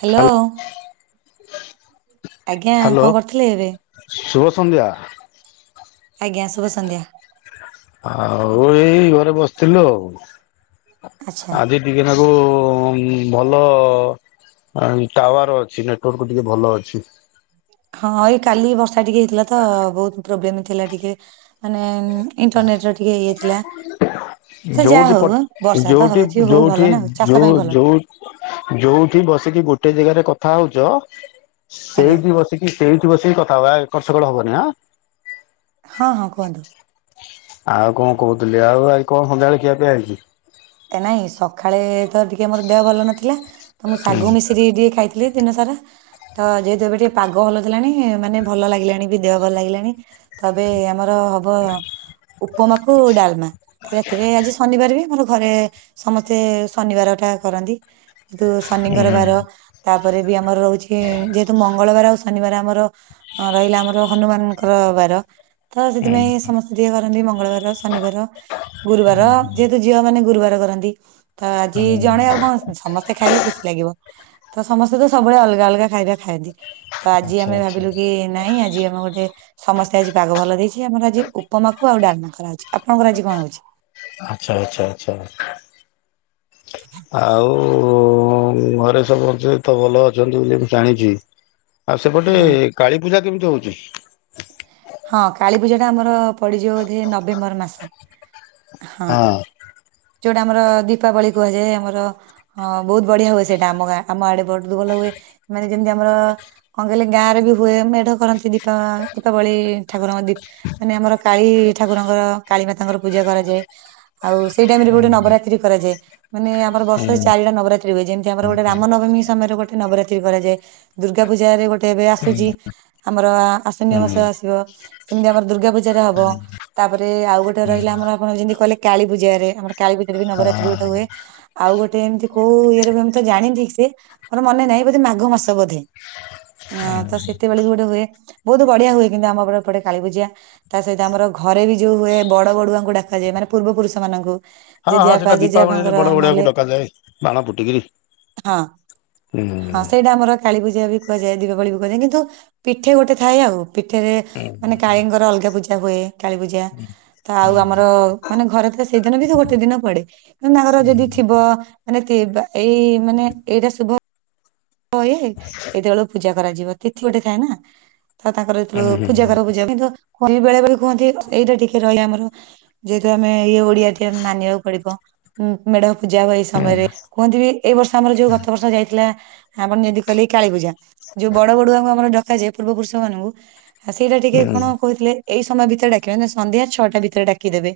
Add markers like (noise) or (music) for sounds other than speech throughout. Hello. Hello ଆଜ୍ଞା hello କଣ କରୁଥିଲେ ଏବେ? ଶୁଭ ସନ୍ଧ୍ୟା। ଆଜ୍ଞା ଶୁଭ ସନ୍ଧ୍ୟା। ଆଉ ଏଇ ଘରେ ବସିଥିଲୁ ଆଉ ଆଚ୍ଛା ଆଜି ଟିକେନାକୁ ଭଲ। ଟାୱାର ଅଛି ନେଟୱାର୍କ ଟିକେ ଭଲ ଅଛି। ହଁ ଏଇ କାଲି ବର୍ଷା ଟିକେ ହେଇଥିଲା ତ ବହୁତ ପ୍ରୋବ୍ଲେମ ଥିଲା ଟିକେ। ମାନେ ଇଣ୍ଟରନେଟରେ ଟିକେ ଇଏଥିଲା। ଯୋଉଠି ତ ଯୋଉଠି ହଉଛି ହଉ ଭଲ ଯୋଉଠି ନା ଆଉ ଚାଷ ଯୋଉ ପାଇଁ ଭଲ ଯୋଉ ଯୋଉଠି ବସିକି ଗୋଟେ ଜାଗାରେ କଥା ହଉଚ ଆଜ୍ଞା ସେଇଠି ବସି ଟିକେ ସେଇଠି ବସିକି କଥା ହବା ଏପଟସେପଟ ହବନି ଆଁ। ହଁ ହଁ କୁହନ୍ତୁ। ଆଉ କଣ କହୁଥିଲେ ଆଉ ଆ କଣ ସନ୍ଧ୍ୟାବେଳେ ଖିଆ ପିଆ ହେଇଚି। ନାଇଁ ସକାଳେ ତ ଟିକେ ମୋର ଦେହ ଭଲ ନଥିଲା ତ ମୁଁ ହୁଁ ଶାଗୁ ମିଶିରିି ଟିକେ ଖାଇ ଲିଦିନ ସାରା। ତ ଯେହେତୁ ଏବେ ଟିକେ ପାଗ ଭଲ ଦେଲାଣି ମାନେ ଭଲ ଲାଗିଲାଣି ବି ଦେହ ଭଲ ଲାଗିଲାଣି। ତ ଏବେ ଆମର ହବ ଉପମାକୁ ଡାଲମା ରାତିରେ ଆଜି ଶନିବାର ବି ଆମର। ଘରେ ସମସ୍ତେ ଶନିବାର ଟା କରନ୍ତି କିନ୍ତୁ ହୁଁ ଶନିଙ୍କରବାର। ତାପରେ ବି ଆମର ରହୁଛି ଯେହେତୁ ମଙ୍ଗଳବାର ଆଉ ଶନିବାର ଆମର ହଁ ରହିଲା ଆମର ହନୁମାନଙ୍କର ବାର। ତ ହୁଁ ସେଥିପାଇଁ ସମସ୍ତେ ଟିକେ କରନ୍ତି ମଙ୍ଗଳବାର ଶନିବାର ଗୁରୁବାର ଯେହେତୁ ଝିଅ ମାନେ ଗୁରୁବାର କରନ୍ତି ତ ଆଜି ଜଣେ ଆଉ କଣ ସମସ୍ତେ ଖାଇଲେ ଖୁସି ଲାଗିବ। ତ ସମସ୍ତେ ତ ସବୁବେଳେ ଅଲଗା ଅଲଗା ଖାଇବା ଖାଆନ୍ତି ତ ଆଜି ଆଚ୍ଛା ଆମେ ଆଚ୍ଛା। ଭାବିଲୁ କି ନାଇଁ ଆଜି ଆମ ଗୋଟେ ସମସ୍ତେ ଆଜି ପାଗ ଭଲ ଦେଇଛି ଆମର ଆଜି ଉପମାକୁ ଆଉ ଡାଲମା କରାହଉଛି ଆପଣଙ୍କର ଆଜି କଣ ହଉଛି? ଆଛା ଆଛା ଆଚ୍ଛା ଆଉ କୁ ଘରେ ସମସ୍ତେ ତ ଭଲ ଅଛନ୍ତି ବୋଲି ମୁଁ ଜାଣିଛି ଆଉ ସେପଟେ ହଁ କାଳୀପୂଜା କେମିତି ହଉଛି? ହଁ କାଳୀ ପୂଜା ଟା ଆମର ପଡିଯିବ ବୋଧେ ନଭେମ୍ବର ମାସ ହଁ। ଯୋଉଟା ଆମର ଦୀପାବଳି କୁହାଯାଏ ଆମର ହଁ ବହୁତ ବଢିଆ ହୁଏ ସେଇଟା ଆମ ଗାଁ ଆମ ଆଡେ ବହୁତ ଭଲ ହୁଏ ମାନେ ଯେମିତି ଆମର କଣ କହିଲେ ଗାଁରେ ବି ହୁଏ ମେଢ କରନ୍ତି ଦୀପା ଦୀପାବଳି ଠାକୁରଙ୍କ ଦୀ ମାନେ ଆମର କାଳୀ ଠାକୁରଙ୍କର କାଳୀମାତାଙ୍କର ପୂଜା କରାଯାଏ। ଆଉ ସେଇ ଟାଇମ ରେ ଗୋଟେ ନବରାତ୍ରି କରାଯାଏ। ମାନେ ଆମର ହୁଁ ବର୍ଷରେ ଚାରିଟା ନବରାତ୍ରୀ ହୁଏ ଯେମିତି ଆମର ଗୋଟେ ରାମ ନବମୀ ସମୟରେ ଗୋଟେ ନବରାତ୍ରୀ କରାଯାଏ। ଦୁର୍ଗା ପୂଜା ରେ ଗୋଟେ ଏବେ ଆସୁଛି ହୁଁ ଆମର ଆଶ୍ଵିନ ହଁ ମାସ ଆସିବ। ସେମିତି ଆମର ଦୁର୍ଗା ପୂଜାରେ ହବ। ତାପରେ ଆଉ ଗୋଟେ ରହିଲା ଆମର ଆପଣ ଯେମିତି କହେ କାଳପୂଜାରେ ଆମର କାଳପୂଜାରେ ବି ନବରାତ୍ରି ଗୋଟେ ହୁଏ। ଆଉ ଗୋଟେ ଏମିତି କୋଉ ଇଏରେମ ତ ଜାଣିଛି ଠିକ୍ ସେ ମୋର ମନେ ନାହିଁ ବୋଧେ ମାଘ ମାସ ବୋଧେ। ହଁ ତ ସେତେବେଳେ ବି ଗୋଟେ ହୁଏ ବହୁତ ବଢିଆ ହୁଏ କିନ୍ତୁ ଆମର ସେପଟେ କାଳୀ ପୂଜା ତା ସହିତ ଆମର ଘରେ ବି ଯୋଉ ହୁଏ ବଡ ବଡୁଆଙ୍କୁ ଡାକାଯାଏ ମାନେ ପୂର୍ବ ପୁରୁଷ ମାନଙ୍କୁ। ହଁ ହଁ ଜେଜେବାପା ସେଟା ଦୀପାବଳିରେ ଜେଜେବାପାଙ୍କର ବଡ ବଡୁଆକୁ ନହେଲେ ଡକାଯାଏ ବାଣ ଫୁଟିକିରି। ହଁ ହୁଁ ହୁଁ ହଁ ସେଇଟା ଆମର କାଳୀ ପୂଜା ବି କୁହାଯାଏ ଦୀପାବଳି ବି କୁହାଯାଏ କିନ୍ତୁ ପିଠେ ଗୋଟେ ଥାଏ ଆଉ ପିଠେରେ ମାନେ କାଳିଙ୍କର ଅଲଗା ପୂଜା ହୁଏ କାଳୀ ପୂଜା ତ ଆଉ ଆମର ମାନେ ଘରେ ସେଇଦିନ ବି ସେ ଗୋଟେ ଦିନ ପଡେ ତାଙ୍କର ଯଦି ଥିବ ମାନେ ଏଇ ମାନେ ଏଇଟା ଶୁଭ ପ ଇଏ ଏଇତେବେଳୁ ପୂଜା କରାଯିବ ତିଥି ଗୋଟେ ଥାଏ ନା। ତ ତାଙ୍କର ହୁଁ ଯେତେଳୁ ହୁଁ ପୂଜା କରୁ ପୂଜା କିନ୍ତୁ କଲି ବେଳା ବେଳି କୁହନ୍ତି ଏଇଟା ଟିକେ ରହେ ଆମର ଯେହେତୁ ଆମେ ଇଏ ଓଡିଆ ଟିଏ ମାନିବାକୁ ପଡିବ। ଉଁ ମେଢ ପୂଜା ହୁଏ ଏଇ ସମୟରେ କୁହନ୍ତି ବି ଏଇ ବର୍ଷ ଆମର ଯୋଉ ଗତ ବର୍ଷ ଯାଇଥିଲା ଆପଣ ଯଦି କଲେ କାଳୀ ପୂଜା ଯୋଉ ବଡ ବଡୁଆଙ୍କୁ ଆମର ଡକାଯାଏ ପୂର୍ବ ପୁରୁଷ ମାନଙ୍କୁ ଆ ସେଇଟା ଟିକେ ହୁଁ କଣ କହୁଥିଲେ ଏଇ ସମୟ ଭିତରେ ଡାକିିବେ ନା ସନ୍ଧ୍ୟା ଛଅଟା ଭିତରେ ଡାକିଦେବେ।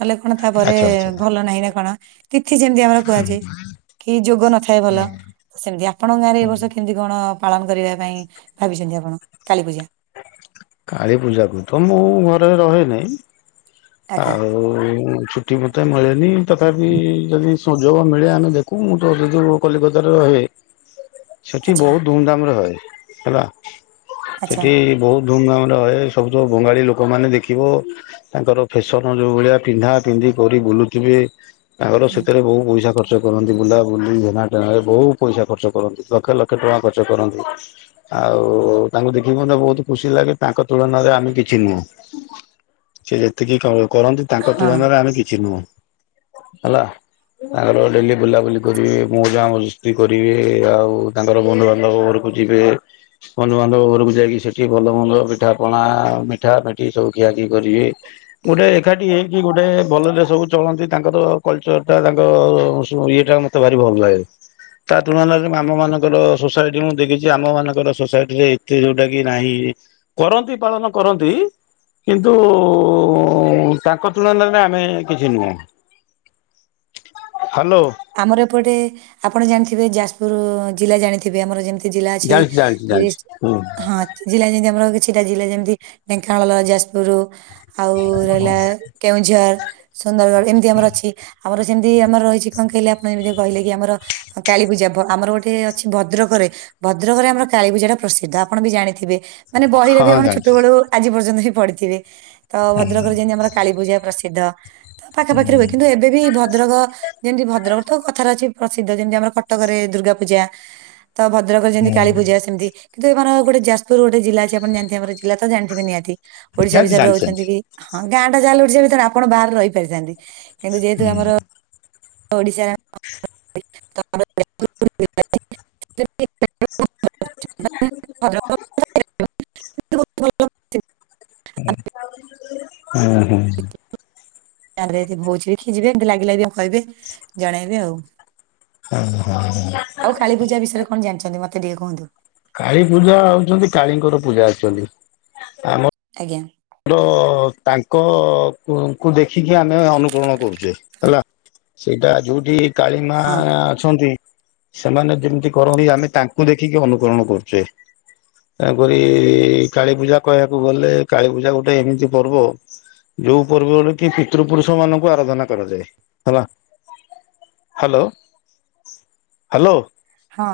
ତାଲେ କଣ ତାପରେ ଆଚ୍ଛା ଆଚ୍ଛା। ଭଲ ନାହିଁ ନା କଣ? ତିଥି ଯେମିତି ଆମର କୁହାଯାଏ କି ଯୋଗ ନଥାଏ ଭଲ ସେମିତିଆ। ଆପଣଙ୍କ ଗାଁରେ ଏ ବର୍ଷ କେମତି କଣ ପାଳନ କରିବା ପାଇଁ ଭାବିଛନ୍ତି ଆପଣ କାଳୀପୂଜା? କାଳୀ ପୂଜା କୁ ତ ମୁଁ ଘରେ ରହେ ନାଇଁ ଆଜ୍ଞା ଆଉ ଛୁଟି ମତେ ମିଳେନି ତଥାପି ଯଦି ସୁଯୋଗ ମିଳେ ଆମେ ଦେଖୁ ମୁଁ ତୋସହିତ ଯୋଉ କଲିକତାରେ ରହେ। ସେଠି ଆଚ୍ଛା ବହୁତ ଧୁମଧାମ ରେ ହଏ ହେଲା ଆଚ୍ଛା ସେଠି ବହୁତ ଧୁମଧାମରେ ରହେ ସବୁ ତ ବଙ୍ଗାଳୀ ଲୋକମାନେ ଦେଖିବ। ତାଙ୍କର ଫେସନ ଯୋଉ ଭଳିଆ ପିନ୍ଧା ପିନ୍ଧି କରି ବୁଲୁଥିବେ ତାଙ୍କର ହୁଁ, ସେଥିରେ ବହୁ ପଇସା ଖର୍ ଖର୍ଚ୍ଚ କରନ୍ତି। ବୁଲାବୁଲି ଏଣା ଟେଣା ରେ ବହୁତ ପଇସା ଖର୍ଚ୍ଚ କରନ୍ତି। ଲକ୍ଷ ଲକ୍ଷ ଟଙ୍କା ଖର୍ଚ୍ଚ କରନ୍ତି। ଆଉ ତାଙ୍କୁ ଦେଖିକି ମୋତେ ବହୁତ ଖୁସି ଲାଗେ। ତାଙ୍କ ତୁଳନାରେ ଆମେ କିଛି ନୁହଁ ସେ ଯେତିକି କର କରନ୍ତି। ତାଙ୍କ ହଁ ତୁଳନାରେ ଆମେ କିଛି ନୁହଁ ହେଲା। ତାଙ୍କର ଡେଲି ବୁଲାବୁଲି କରିବେ ମଉଜା ମଜିସ୍ତି କରିବେ ଆଉ ତାଙ୍କର ବନ୍ଧୁବାନ୍ଧବ ଘର କୁ ଯିବେ ବନ୍ଧୁବାନ୍ଧବ ଘରକୁ ଯାଇକି ସେଠି ଭଲ ମନ୍ଦ ମିଠା ପଣା ମିଠା ମିଠି ସବୁ ଖିଆ ଖିଇ କରିବେ। ଗୋଟେ ଏକାଠି ହେଇକି ଗୋଟେ ଭଲରେ ସବୁ ଚଳନ୍ତି ତାଙ୍କର କଲଚର ଟା ତାଙ୍କ ଇଏଟା ମତ ଭାରି ଭଲ ଲାଗେ। ତା ତୁଳନାରେ ଆମ ମାନଙ୍କର ସୋସାଇଟି ମୁଁ ଦେଖିଛି ଆମ ମାନଙ୍କର ସୋସାଇଟି ରେ ଏତେ ଯୋଉଟା କି ନାହିଁ। କରନ୍ତି ପାଳନ କରନ୍ତି। କିନ୍ତୁ ତାଙ୍କ ତୁଳନରେ ଆମେ କିଛି ନୁହେଁ। ହ୍ୟାଲୋ। ଆମର ଏପଟେ ଆପଣ ଜାଣିଥିବେ ଯାଜପୁର ଜିଲ୍ଲା ଜାଣିଥିବେ ଆମର ଯେମିତି ଜିଲ୍ଲା ଅଛି ଜାଣିଛି ଜାଣିଛି ଜାଣିଛି। ତିରିଶିଟି ହଁ ଜିଲ୍ଲା ଯେମିତି ଆମର କିଛିଟା ଜିଲ୍ଲା ଯେମିତି ଢେଙ୍କାନଳ ଗଲା ଯାଜପୁର ଆଉ ରହିଲା କେଉଁଝର ସୁନ୍ଦରଗଡ଼ ଏମିତି ଆମର ଅଛି ଆମର ସେମିତି ଆମର ରହିଛଚି କଣ କହିଲେ ଆପଣ ଯେମିତି କହିଲେ କି ଆମର କାଳୀପୂଜା ଭ ଆମର ଗୋଟେ ଅଛି ଭଦ୍ରକରେ। ଭଦ୍ରକରେ ଆମର କାଳୀପୂଜା ଟା ପ୍ରସିଦ୍ଧ ଆପଣ ବି ଜାଣିଥିବେ। ମାନେ ବହିରେ ବି ହଁ ଆପଣ ଜାଣିଛି ଛୋଟବଳୁ ଆଜି ପର୍ଯ୍ୟନ୍ତ ବି ପଡିିଥିବେ ତ ଭଦ୍ରକରେ ଯେମିତି ଆମର କାଳୀପୂଜା ପ୍ରସିଦ୍ଧ ତ ପାଖାପାଖି ରୁହେ କିନ୍ତୁ ଏବେ ବି ଭଦ୍ରକ ଯେମିତି ଭଦ୍ରକରେ ତ କଥାରେ ଅଛି ପ୍ରସିଦ୍ଧ ଯେମିତି ଆମର କଟକରେ ଦୁର୍ଗା ପୂଜା। ତ ଭଦ୍ରକ ଯେମିତି କାଳୀ ଜାଣିଛି ପୂଜା ସେମିତି। କିନ୍ତୁ ଏମାର ଗୋଟେ ଯାଜପୁର ଗୋଟେ ଜିଲ୍ଲା ଅଛି ଜାଣିଥିବେ ଆମ ଜିଲ୍ଲା ତ ଜାଣିଥିବେ ନିହାତି ଓଡିଶା ଜାଣିଛି ବିଷୟରେ ରହୁଛନ୍ତି ଜାଣିଛି। କି? ହଁ ଗାଁ ଯାହାଲେ ଓଡିଶା ଭିତରେ ଆପଣ ବାହାରୁ ରହିପାରିଥାନ୍ତି କିନ୍ତୁ ଯେହେତୁ ଆମର ଓଡ଼ିଶା (unintelligible) ହଁ ହୁଁ ହୁଁ। (unintelligible) ଦେଖିକି ଯିବେ ଲାଗିଲାକି କହିବେ ଜଣେଇବେ ଆଉ। ଉଁ ହୁଁ। ଆଉ କାଳୀ ପୂଜା ବିଷୟ କଣ ଜାଣିଛନ୍ତି ମତେ ଟିକେ କୁହନ୍ତୁ। କାଳୀ ପୂଜା ହଉଚନ୍ତି କାଳୀଙ୍କର ପୂଜା ଅଛନ୍ତି ଆମ ଆଜ୍ଞା। ର ତାଙ୍କ କୁ ଙ୍କୁ ଦେଖିକି ଆମେ ଅନୁକରଣ କରୁଛେ ହେଲା। ସେଇଟା ଯଉଠି କାଳିମା ହଁ ଛନ୍ତି ସେମାନେ ଯେମିତି କରନ୍ତି ଆମେ ତାଙ୍କୁ ଦେଖିକି ଅନୁକରଣ କରୁଛେ। ତେଣୁ କରି କାଳୀ ପୂଜା କହିବାକୁ ଗଲେ କାଳୀ ପୂଜା ଗୋଟେ ଏମିତି ପର୍ବ ଯୋଉ ପର୍ବ ରେ କି ପିତୃ ପୁରୁଷ ମାନଙ୍କୁ ଆରାଧନା କରାଯାଏ ହେଲା। Hello hello. ହଁ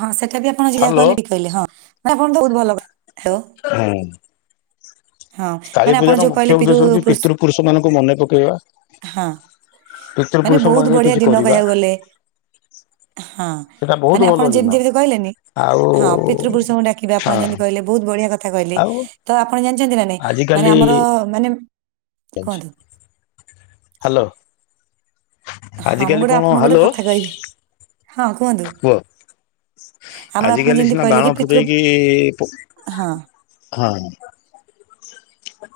ହଁ ସେଟା ବି ଆପଣ ଯିଯା ହ୍ୟାଲୋ କହିଲେ ଠିକ କହିଲେ ହଁ ଆପଣ ତ ବହୁତ ଭଲ କ ହାଲୋ। ହୁଁ। କାଳୀ ମାନେ ଆପଣ ପୂଜାର ଯୋଉ ମୁଖ୍ୟ କହିଲେ ପିରୁ ଉଦ୍ଦେଶ୍ୟ ହଉଛି ପୃଷ୍ ପିତୃପୁରୁଷ ମାନଙ୍କୁ ମନେ ପକେଇବା। ହଁ ମାନେ ପିତୃପୁରୁଷ ପାଇଁ ବହୁତ ବଢିଆ କିଛି ଦିନ କରିବା। କହିବାକୁ ଗଲେ। ହଁ ସେଇଟା ବହୁତ ମାନେ ଭଲ ଆପଣ ଦିନ ଯେମିତି ଏବେ ଯୋଉ କହିଲେନି। ଆଉ ହଁ ପିତୃପୁରୁଷଙ୍କୁ ଡାକିଵା ଆପଣ ହଁ ଯେମିତି କହିଲେ ବହୁତ ବଢିଆ କଥା କହିଲେ। ଆଉ ତ ଆପଣ ଜାଣିଛନ୍ତି ନା ନାଇଁ ମାନେ ଆଜିକାଲି ଆମର ମାନେ କୁହନ୍ତୁ ହାଲୋ। ହଁ ମୁଁ ଆଜିକାଲି ଗୋଟେ କଣ ଆପଣଙ୍କୁ ଗୋଟେ ହାଲୋ କଥା କହିବି ହଁ କୁହନ୍ତୁ। କୁହ ଆମର ଆପଣ ଆଜିକାଲି ଯେମିତି ସିନା କହିଲେ କି ବାଣ ପିତୃ ଫୁଟେଇକି ପୁ ହଁ ହଁ।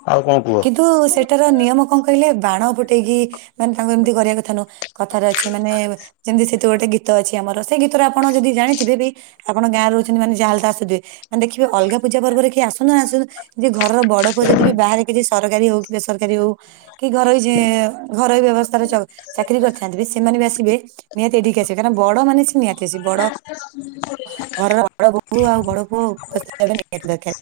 ଆଉ କଣ କୁହ କିନ୍ତୁ ସେଟାର ନିୟମ କଣ କହିଲେ ବାଣ ଫୁଟେଇକି ମାନେ ତାଙ୍କୁ ଏମିତି କରିବା କଥା ନୁହଁ। କଥାରେ ଅଛି ମାନେ ଯେମିତି ସେଠୁ ଗୋଟେ ଗୀତ ଅଛି ଆମର ସେଇ ଗୀତରେ ଆପଣ ଯଦି ଜାଣିଥିବେ ବି ଆପଣ ଗାଁ ରେ ରହୁଛନ୍ତି ମାନେ ଯାହାଲେ ତ ଆସୁଥିବେ। ଦେଖିବେ ଅଲଗା ପୂଜା ପର୍ବରେ କିଏ ଆସୁ ନଆସୁ ଯିଏ ଘର ବଡ ପୁଅ ଯଦି ବି ବାହାରେ କିଛି ସରକାରୀ ହଉ କି ବେସରକାରୀ ହଉ କି ଘରର ଯେ ଘରୋଇ ବ୍ୟବସ୍ଥାରେ ଚ ଚାକିରି କରିଥାନ୍ତି ବି ସେମାନେ ବି ଆସିବେ ନିହାତି ଏଠିକି ଆସିବେ କାରଣ ବଡ ମାନେ ନିହାତି ଆସିବେ ବଡ ଘରର ବଡ ବୋହୂ ଆଉ ବଡ ପୁଅ ଉପସ୍ଥିତି ହେବା ନିହାତି ଦରକାର।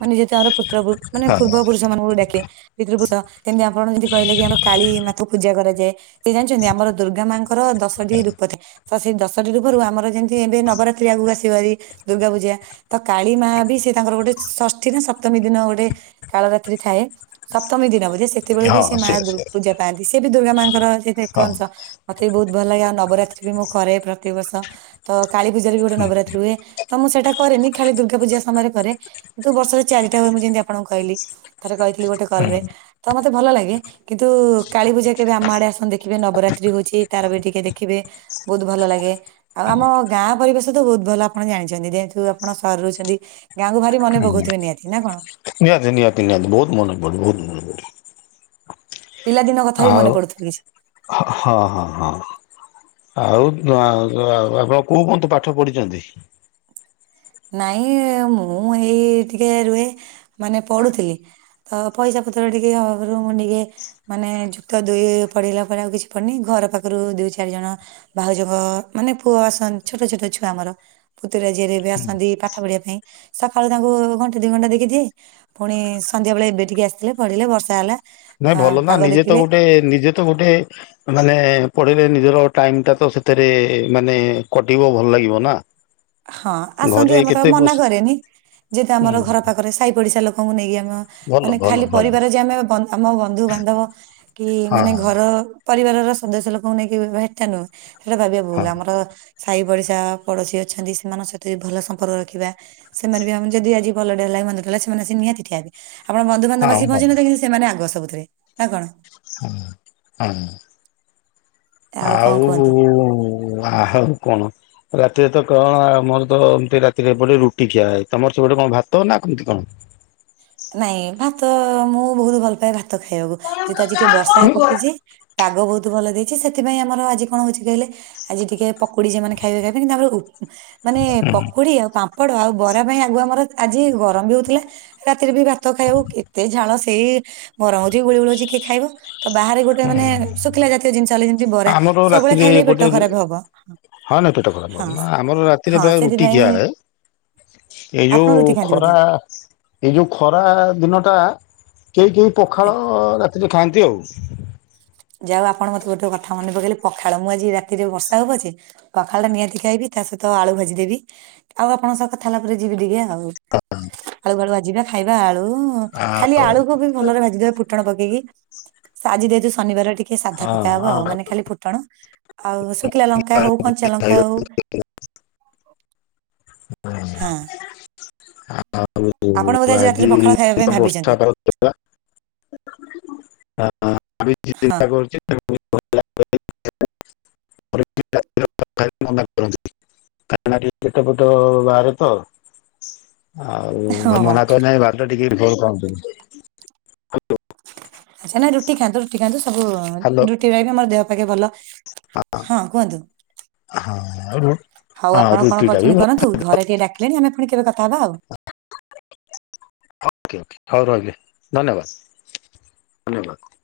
ମାନେ ଯେହେତୁ ତାର ପୁତ୍ର ମାନେ ହଁ ପୂର୍ବ ପୁରୁଷ ମାନଙ୍କୁ ଡାକେ। ପିତୃପୃଷ କେମିତି ଆପଣ ଯେମିତି କହିଲେ କି ଆମର କାଳୀ ମାକୁ ପୂଜା କରାଯାଏ। ସେ ଜାଣିଛନ୍ତି ଆମର ଦୁର୍ଗା ମାଙ୍କର ଦଶଟି ରୂପରେ ତ ସେଇ ଦଶଟି ରୂପରୁ ଆମର ଯେମିତି ଏବେ ନବରାତ ଆଗକୁ ଆସିବ ହାରି ଦୁର୍ଗା ପୂଜା। ତ କାଳୀ ମା ବି ସେ ତାଙ୍କର ଗୋଟେ ଷଷ୍ଠୀ ନା ସପ୍ତମୀ ଦିନ ଗୋଟେ କାଳରାତ୍ରି ଥାଏ। ସପ୍ତମୀ ଦିନ ବୋଧେ ସେତେବେଳେ ବି ହଁ ସେ ମା ସେୟା ଦୁ ସେୟା ପୂଜା ପାଆନ୍ତି ସେ ବି ଦୁର୍ଗା ମାଙ୍କର ସେ ଏକ ହଁ ଅଂଶ। ମତେ ବି ବହୁତ ଭଲ ଲାଗେ ଆଉ ନବରାତ୍ରି ବି ମୁଁ କରେ ପ୍ରତ୍ୟେକ ବର୍ଷ। ତ କାଳୀ ପୂଜାରେ ବି ଗୋଟେ ନବରାତ୍ରି ହୁଏ। ତ ମୁଁ ସେଟା କରେନି ଖାଲି ଦୁର୍ଗା ପୂଜା ସମୟରେ କରେ। କିନ୍ତୁ ବର୍ଷରେ ଚାରିଟା ହୁଏ। ମୁଁ ଯେମିତି ଆପଣଙ୍କୁ କହିଲି ଥରେ କହିଥିଲି ଗୋଟେ କଲରେ ତ ମତେ ଭଲ ଲାଗେ। କିନ୍ତୁ କାଳୀ ପୂଜା କେବେ ଆମ ଆଡେ ଆସନ୍ତୁ ଦେଖିବେ ନବରାତ୍ରି ହଉଛି ତାର ଟିକେ ଦେଖିବେ। ବହୁତ ଭଲ ଲାଗେ ଆଉ ଆମ ଗାଁ ପରିବେଶ ତ ବହୁତ ଭଲ ଆପଣ ଜାଣିଛନ୍ତି ଯେହେତୁ ଆପଣ ସହର ରହୁଛନ୍ତି। ଗାଁକୁ ଭାରି ମନେ ପକଉଥିବେ ନିହାତି ନା କଣ। ନିହାତି ନିହାତି ନିହାତି ବହୁତ ମନେ ପଡେ ବହୁତ ମନେ ପଡେ। ପିଲାଦିନ କଥା ବି ଆଉ ମନେ ପଡୁଥିବ ବେସି। ହଁ ହଁ ହଁ। ଆଉ ତ ଆ ଆଉ ଆପଣ କୋଉ ପନ୍ତେ ପାଠ ପଢିଛନ୍ତି। ନାଇଁ ମୁଁ ଏଇ ଟିକେ ରୁହେ ମାନେ ପଢୁଥିଲି। ତ ପଇସା ପତ୍ର ଟିକେ ଅଭାବରୁ ମୁଁ ଟିକେ ମାନେ ଯୁକ୍ତ ଦୁଇ ପଢ଼ିଲା ପରେ ଆଉ କିଛି ପଡ଼ିନି ଘର ପାଖରୁ ଦୁଇ ଚାରିଜଣ ଭାଉଜଙ୍କ ମାନେ ପୁଅ ଆସନ୍ତି। ଛୋଟ ଛୋଟ ଛୁଆ ଆମର ପୁତୁରା ଝିଆରି ଏବେ ଆସ ନ୍ତି ପାଠ ପଢିବା ପାଇଁ ସକାଳୁ ତାଙ୍କୁ ଘଣ୍ଟେ ଦି ଘଣ୍ଟା ଦେଖି ଦିଏ। ପୁଣି ସନ୍ଧ୍ୟାବେଳେ ଏବେ ଟିକେ ଆସିଥିଲେ ପଢିଲେ ବର୍ଷା ହେଲା। ନାଇଁ ଆ ଭଲ ନା ପାଗ ନିଜେ ତ ଦେଖିଲେ ଗୋଟେ ନିଜେ ତ ଗୋଟେ ମାନେ ପଢିଲେ ନିଜର ଟାଇମଟା ତ ସେଥିରେ ମାନେ କଟିବ ଭଲ ଲାଗିବ ନା। ହଁ ଆସନ୍ତି ଘରେ ଆମର କେତେ ମନା ବସି କରେନି ଯେହେତୁ ଆମର ହୁଁ। ଘର ପାଖରେ ସାହି ପଡିଶା ଲୋକଙ୍କୁ ନେଇକି ଆମେ। ଭଲ ମାନେ ଭଲ ଖାଲି ଭଲ ପରିବାର ଯେ ଆମେ ଆମ ବନ୍ଧୁ ବାନ୍ଧବ କି ହଁ ମାନେ ଘର। ପରିବାରର ସଦସ୍ୟଲୋକଙ୍କୁ ନେଇ ହେଟା ନୁହେଁ ସେଟା ଭାବିବା ହଁ ଭୁଲ ଆମର ସାହି ପଡ଼ିଶା ପଡ଼ୋଶୀ ଅଛନ୍ତି ସେମାନଙ୍କ ସହିତ ବି ଭଲ ସମ୍ପର୍କ ରଖିବା। ସେମାନେ ବି ଆମେ ଯଦି ଆଜି ଭଲଟେ ହେଲା ମନ୍ଦଟେ ହେଲା ସେମାନେ ଆସି ନିହାତି ଠିଆ ହେବେ। ଆପଣ ହଁ ବନ୍ଧୁବାନ୍ଧବ ଆସି ହଁ ଭଲ ପହଞ୍ଚିନଥିବେ କିନ୍ତୁ ସେମାନେ ଆଗ ସବୁଥିରେ ନା କଣ। ହଁ ହଁ କଣ ଆଉ କୁହନ୍ତୁ? ୱାହାଉ କଣ? ରାତିରେ ତ କଣ ଆମର ତ ଏମତି ରାତିରେ ଏପଟେ ରୁଟି ଖିଆ ତମର ସେପଟେ କଣ ଭାତ ନା କେମିତି କଣ। ନାଇଁ ଭାତ ମୁଁ ବହୁତ ଭଲ ପାଏ, ଭାତ ଖାଇବାକୁ। ଯେହେତୁ ଆଜି ଟିକେ ବର୍ଷା ହେ ପକେଇଛି ପାଗ ବହୁତ ଭଲ ଦେଇଛି ସେଥିପାଇଁ ଆମର ଆଜି କଣ ହେଉଛି କହିଲେ। ଆଜି ଟିକେ ପକୁଡି ସେମାନେ ଖାଇବେ ଖାଇବେ ତାପରେ ମାନେ ପକୁଡି ଆଉ ପାମ୍ପଡ ଆଉ ବରା ପାଇଁ ଆଗୁଆ ଆମର ଆଜି ଗରମ ବି ହଉଥିଲା। ରାତିରେ ବି ଭାତ ଖାଇବ କେତେ ଝାଳ ସେଇ ଗରମ ହଉଛି ଗୁଳିଗୁଳି ହଉଛି କିଏ ଖାଇବ। ତ ବାହାରେ ଗୋଟେ ମାନେ ଶୁଖିଲା ଜାତୀୟ ଜିନିଷ ହେଲା ଯେମିତି ବରା ଆମର ସବୁବେଳେ ରାତିରେ ଖାଇଲେ ଏପଟେ ପେଟ ରୁ ଖରାପ ହବ ହଁ ନାଇଁ ପେଟ ଖରାପ ହଁ ହବ ନା ଆମର ରାତିରେ ହଁ ପ୍ରାୟ ରୁଟି ସେଥିପାଇଁ ଖିଆ ହୁଏ। ଏଇ ଆପଣ ଯୋଉ ରୁଟି ଖାଆନ୍ତି ବୋଧେ? ଖରା ଏଇ ଯୋଉ ଖରା ଦିନ ଟା କେହି କେହି ପଖାଳ ରାତିରେ ଖାଆନ୍ତି ଆଉ। ଯାହଉ ଆପଣ ମତେ ଗୋଟେ କଥା ମନେପକେଇଲେ ପଖାଳ। ମୁଁ ଆଜି ରାତିରେ ବର୍ଷା ହଉ ପଛେ ପଖାଳ ଟା ନିହାତି ଖାଇବି ତା ସହିତ ଆଳୁ ଭାଜିଦେବି। ଆଉ ଆପଣଙ୍କ ସହ କଥା ହେଲାପରେ ଯିବି ଟିକେ ଆଉ ଆଉ ଆଳୁ ବଳୁଆ ଭାଯିବା ଖାଇବା ଆଳୁ ଖାଲି ଆଳୁକୁ ବି ଭଲରେ ଭାଜିଦବା। ଫୁଟଣ ପକେଇକି ଆଜି ଯେହେତୁ ଶନିବାର ଟିକେ ସାଧା ପକାହବ ଆଉ ମାନେ ଖାଲି ଫୁଟଣ ଆଉ ଶୁଖିଲା ଲଙ୍କା ହଉ କଞ୍ଚା ଲଙ୍କା ହଉ (inaudible) ହଁ। ଆଉ ଆପଣ ବୋଧେ ରାତିରେ ଆଜି ପଖାଳ ଖାଇବା ପାଇଁ ତ ଭାବିଛନ୍ତି। ବର୍ଷାଟା ହ (unintelligible) ଚିନ୍ତା ହଁ କରୁଛି (unintelligible) (inaudible) ଖାଇବାକୁ କରନ୍ତି। (inaudible) ପୋଟ ବାହାରେ ତ ଆଉ ହଁ ଘରେ ହଁ ମନା କରିନାହି। ଭାତ ଟିକେ ଭଲ ପାଆନ୍ତି। ଆଛା ନାଇଁ ରୁଟି ଖାଆନ୍ତୁ। ରୁଟି ଖାଆନ୍ତୁ। ସବୁ ହ୍ୟାଲୋ ରୁଟିରେ (unintelligible) ଦେହ ପାଖେ ଭଲ। ହଁ କୁହନ୍ତୁ? ହଁ। ହଉ ହଁ ଆପଣ କଣ ରୁଟିଟା ବି କରୁଛନ୍ତି ଭଲ କରନ୍ତୁ। ଘରେ ଟିକେ ଡାକିଲେଣି। ଆମେ ପୁଣି କେବେ କଥା ହବା ଆଉ। Okay okay. ହଉ ରହିଲି। ଧନ୍ୟବାଦ। ଧନ୍ୟବାଦ।